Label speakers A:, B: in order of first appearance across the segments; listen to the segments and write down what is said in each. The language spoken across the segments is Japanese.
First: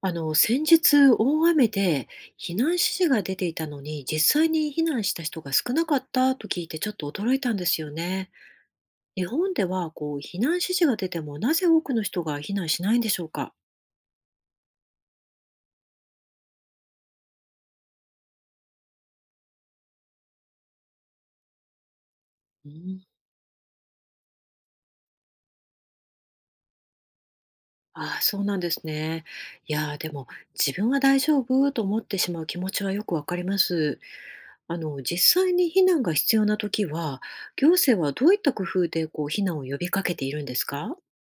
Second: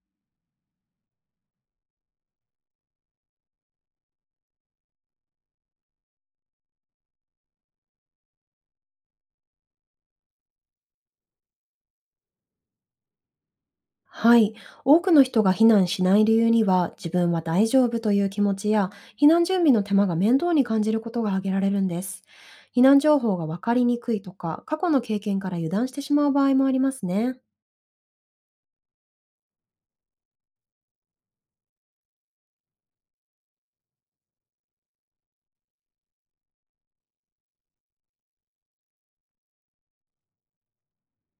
A: 先日大雨で避難指示が出ていたのに、実際に避難した人が少なかったと聞いてちょっと驚いたんですよね。日本ではこう避難指示が出てもなぜ多くの人が避難しないんでしょうか。
B: はい。多くの人が避難しない理由には、自分は大丈夫という気持ちや、避難準備の手間が面倒に感じることが挙げられるんです。
A: う
B: 避難
A: ん。
B: 情報が分かりにくいとか、過去の経験から油断してしまう場合もありますね。
A: ああ、そうなんですね。いやー、でも自分は大丈夫と思ってしまう気持ちはよくわかります。実際に避難が必要な時は、行政はどういった工夫でこう避難を呼びかけているんですか。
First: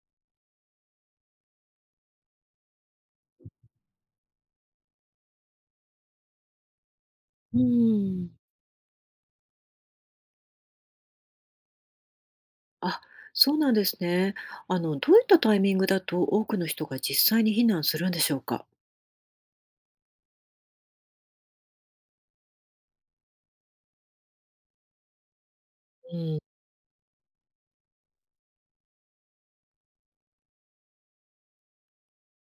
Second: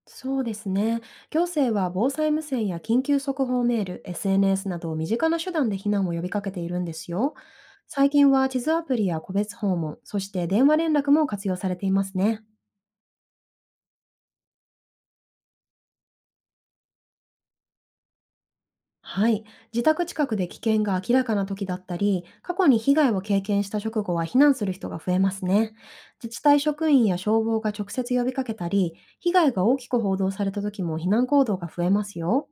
B: そうですね。行政は防災無線や緊急速報メール、SNS など身近な手段で避難を呼びかけているんですよ。
A: う
B: 最近
A: ん。
B: は地図アプリや個別訪問、そして電話連絡も活用されていますね。
A: あ、そうなんですね。どういったタイミングだと多くの人が実際に避難するんでしょうか？
B: はい。自宅近くで危険が明らかな時だったり、過去に被害を経験した直後は避難する人が増えますね。
A: う
B: 自
A: ん。
B: 治体職員や消防が直接呼びかけたり、被害が大きく報道された時も避難行動が増えますよ。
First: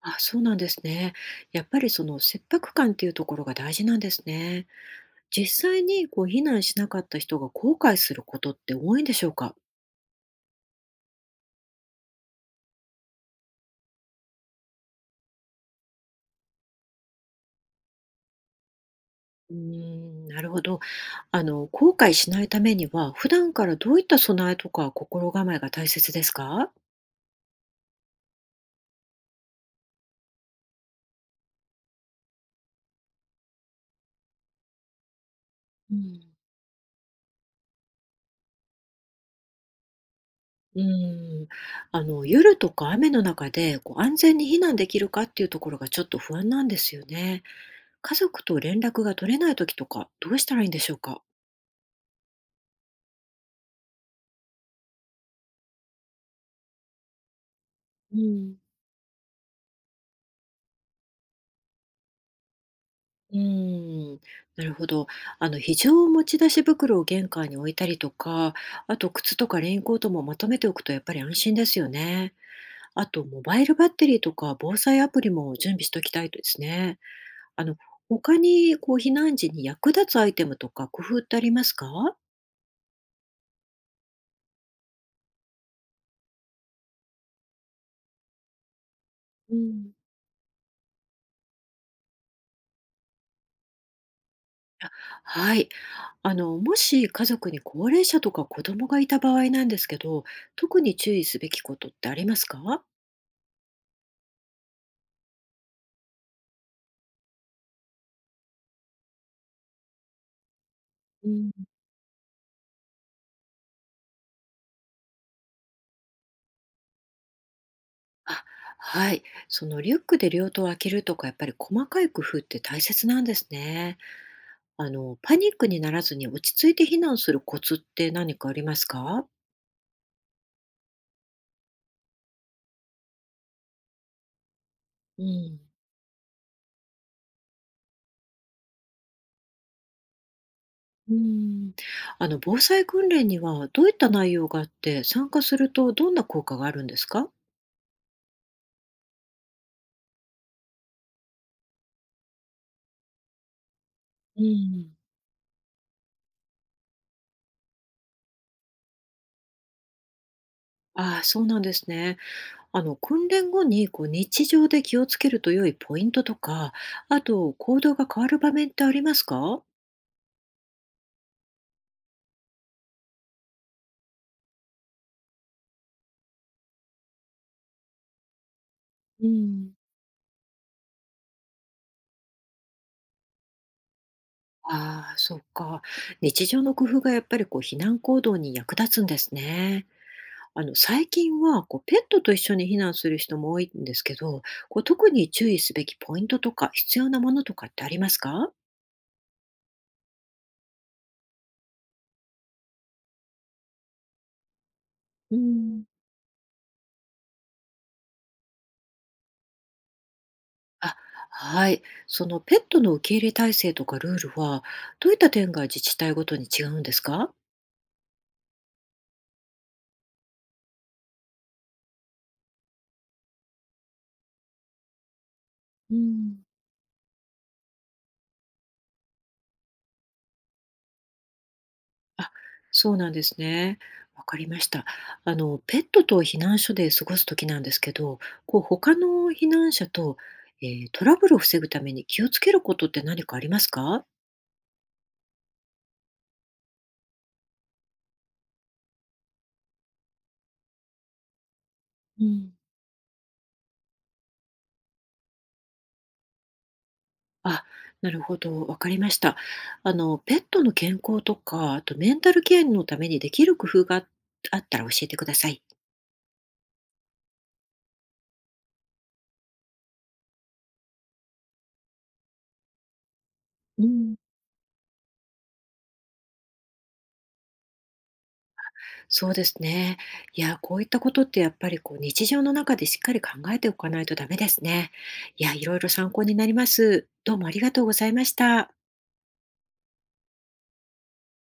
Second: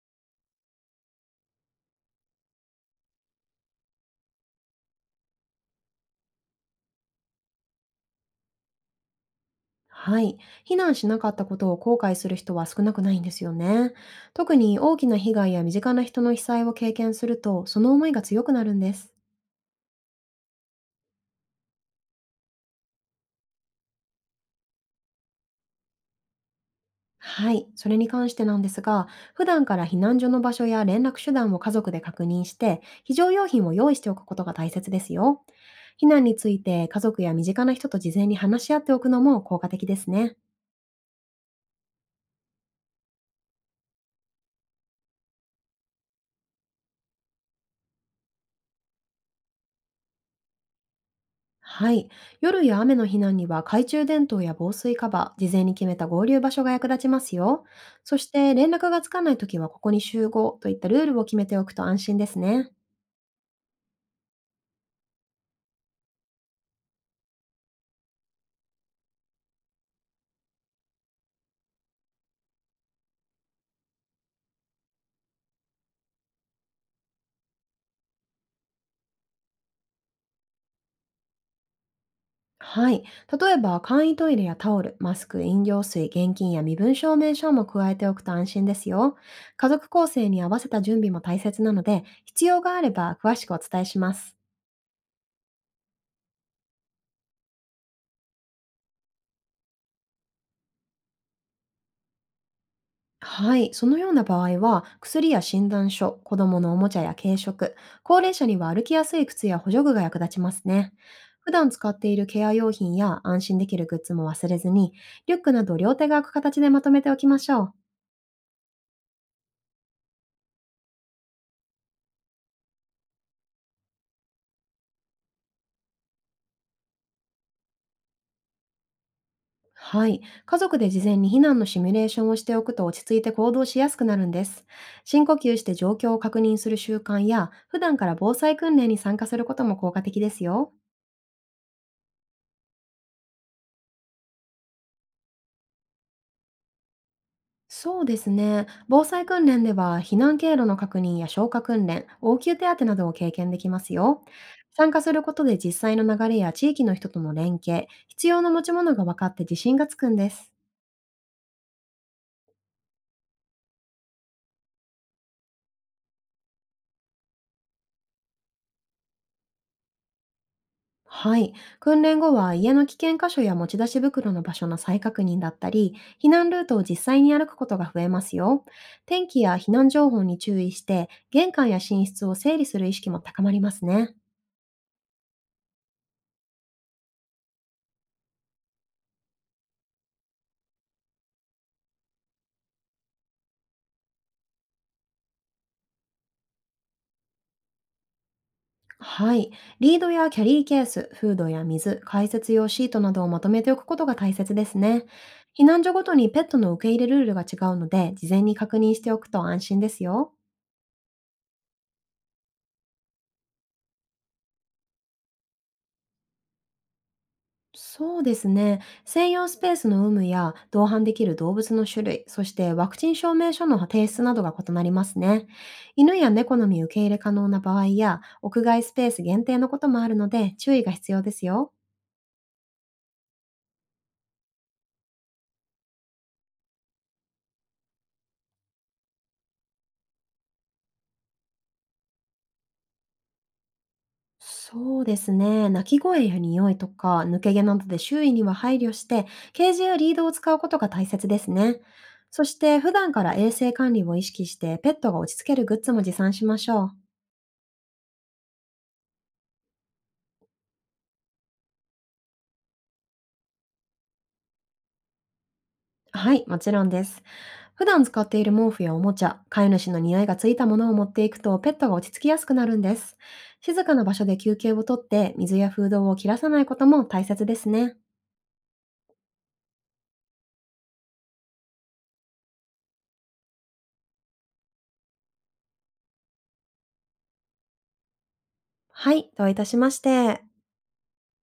A: あ、そうなんですね。やっぱりその切迫感っていうところが大事なんですね。実際にこう避難しなかった人が後悔することって多いんでしょうか？
B: はい。避難しなかったことを後悔する人は少なくないんですよね。特に大きな被害や身近な人の被災を経験すると、その思いが強くなるんです。
A: うーん、なるほど。後悔しないためには、普段からどういった備えとか心構えが大切ですか？
B: はい、それに関してなんですが、普段から避難所の場所や連絡手段を家族で確認して、非常用品を用意しておくことが大切ですよ。
A: う
B: 避難
A: ん。
B: について家族や身近な人と事前に話し合っておくのも効果的ですね。
A: うーん。夜とか雨の中で、こう、安全に避難できるかっていうところがちょっと不安なんですよね。家族と連絡が取れない時とか、どうしたらいいんでしょうか？
B: はい。夜や雨の避難には懐中電灯や防水カバー、事前に決めた合流場所が役立ちますよ。そ
A: う
B: して
A: ん。
B: 連絡がつかないときは、ここに集合といったルールを決めておくと安心ですね。
A: うーん、なるほど。非常持ち出し袋を玄関に置いたりとか、あと靴とかレインコートもまとめておくとやっぱり安心ですよね。あとモバイルバッテリーとか防災アプリも準備しておきたいですね。あの、他にこう避難時に役立つアイテムとか工夫ってありますか？
B: はい。例えば、簡易トイレやタオル、マスク、飲料水、現金や身分証明書も加えておくと安心ですよ。
A: う
B: 家族
A: ん。
B: 構成に合わせた準備も大切なので、必要があれば詳しくお伝えします。
A: あ、はい。もし家族に高齢者とか子供がいた場合なんですけど、特に注意すべきことってありますか？
B: はい。そのような場合は、薬や診断書、子供のおもちゃや軽食、高齢者には歩きやすい靴や補助具が役立ちますね。
A: う
B: 普
A: ん。
B: 段使っているケア用品や安心できるグッズも忘れずに、リュックなど両手が空く形でまとめておきましょう。
A: あ、はい。そのリュックで両手を開けるとか、やっぱり細かい工夫って大切なんですね。パニックにならずに落ち着いて避難するコツって何かありますか？
B: はい。家族で事前に避難のシミュレーションをしておくと、落ち着いて行動しやすくなるんです。
A: う
B: 深呼吸
A: ん。
B: して状況を確認する習慣や、普段から防災訓練に参加することも効果的ですよ。
A: うん。防災訓練にはどういった内容があって、参加するとどんな効果があるんですか？
B: そうですね。防災訓練では、避難経路の確認や消火訓練、応急手当などを経験できますよ。
A: う
B: 参
A: ん。
B: 加することで実際の流れや地域の人との連携、必要な持ち物が分かって自信がつくんです。
A: ああ、そうなんですね。訓練後にこう日常で気をつけると良いポイントとか、あと行動が変わる場面ってありますか？
B: はい。訓練後は家の危険箇所や持ち出し袋の場所の再確認だったり、避難ルートを実際に歩くことが増えますよ。天
A: う
B: 気や避
A: ん。
B: 難情報に注意して、玄関や寝室を整理する意識も高まりますね。
A: ああ、そうか。日常の工夫がやっぱりこう避難行動に役立つんですね。最近はこうペットと一緒に避難する人も多いんですけど、こう特に注意すべきポイントとか必要なものとかってありますか？
B: はい。リードやキャリーケース、フードや水、解説用シートなどをまとめておくことが大切ですね。
A: う
B: 避難
A: ん。
B: 所ごとにペットの受け入れルールが違うので、事前に確認しておくと安心ですよ。
A: あ、はい。そのペットの受け入れ体制とかルールはどういった点が自治体ごとに違うんですか？
B: そうですね。専用スペースの有無や同伴できる動物の種類、そしてワクチン証明書の提出などが異なりますね。
A: う
B: 犬や
A: ん。
B: 猫のみ受け入れ可能な場合や、屋外スペース限定のこともあるので、注意が必要ですよ。
A: あ、そうなんですね。わかりました。ペットと避難所で過ごすときなんですけど、こう他の避難者と、トラブルを防ぐために気をつけることって何かありますか？
B: そうですね。鳴き声や匂いとか抜け毛などで周囲には配慮して、ケージやリードを使うことが大切ですね。
A: う
B: そ
A: ん。
B: して普段から衛生管理を意識して、ペットが落ち着けるグッズも持参しましょう。
A: あ、なるほど、わかりました。ペットの健康とか、あとメンタルケアのためにできる工夫があったら教えてください。
B: はい、もちろんです。普段使っている毛布やおもちゃ、飼い主の匂いがついたものを持っていくと、ペットが落ち着きやすくなるんです。静
A: う
B: かな場
A: ん。
B: 所で休憩をとって、水やフードを切らさないことも大切ですね。
A: そうですね。いや、こういったことってやっぱりこう日常の中でしっかり考えておかないとダメですね。いや、いろいろ参考になります。どうもありがとうございました。
B: はい、どういたしまして。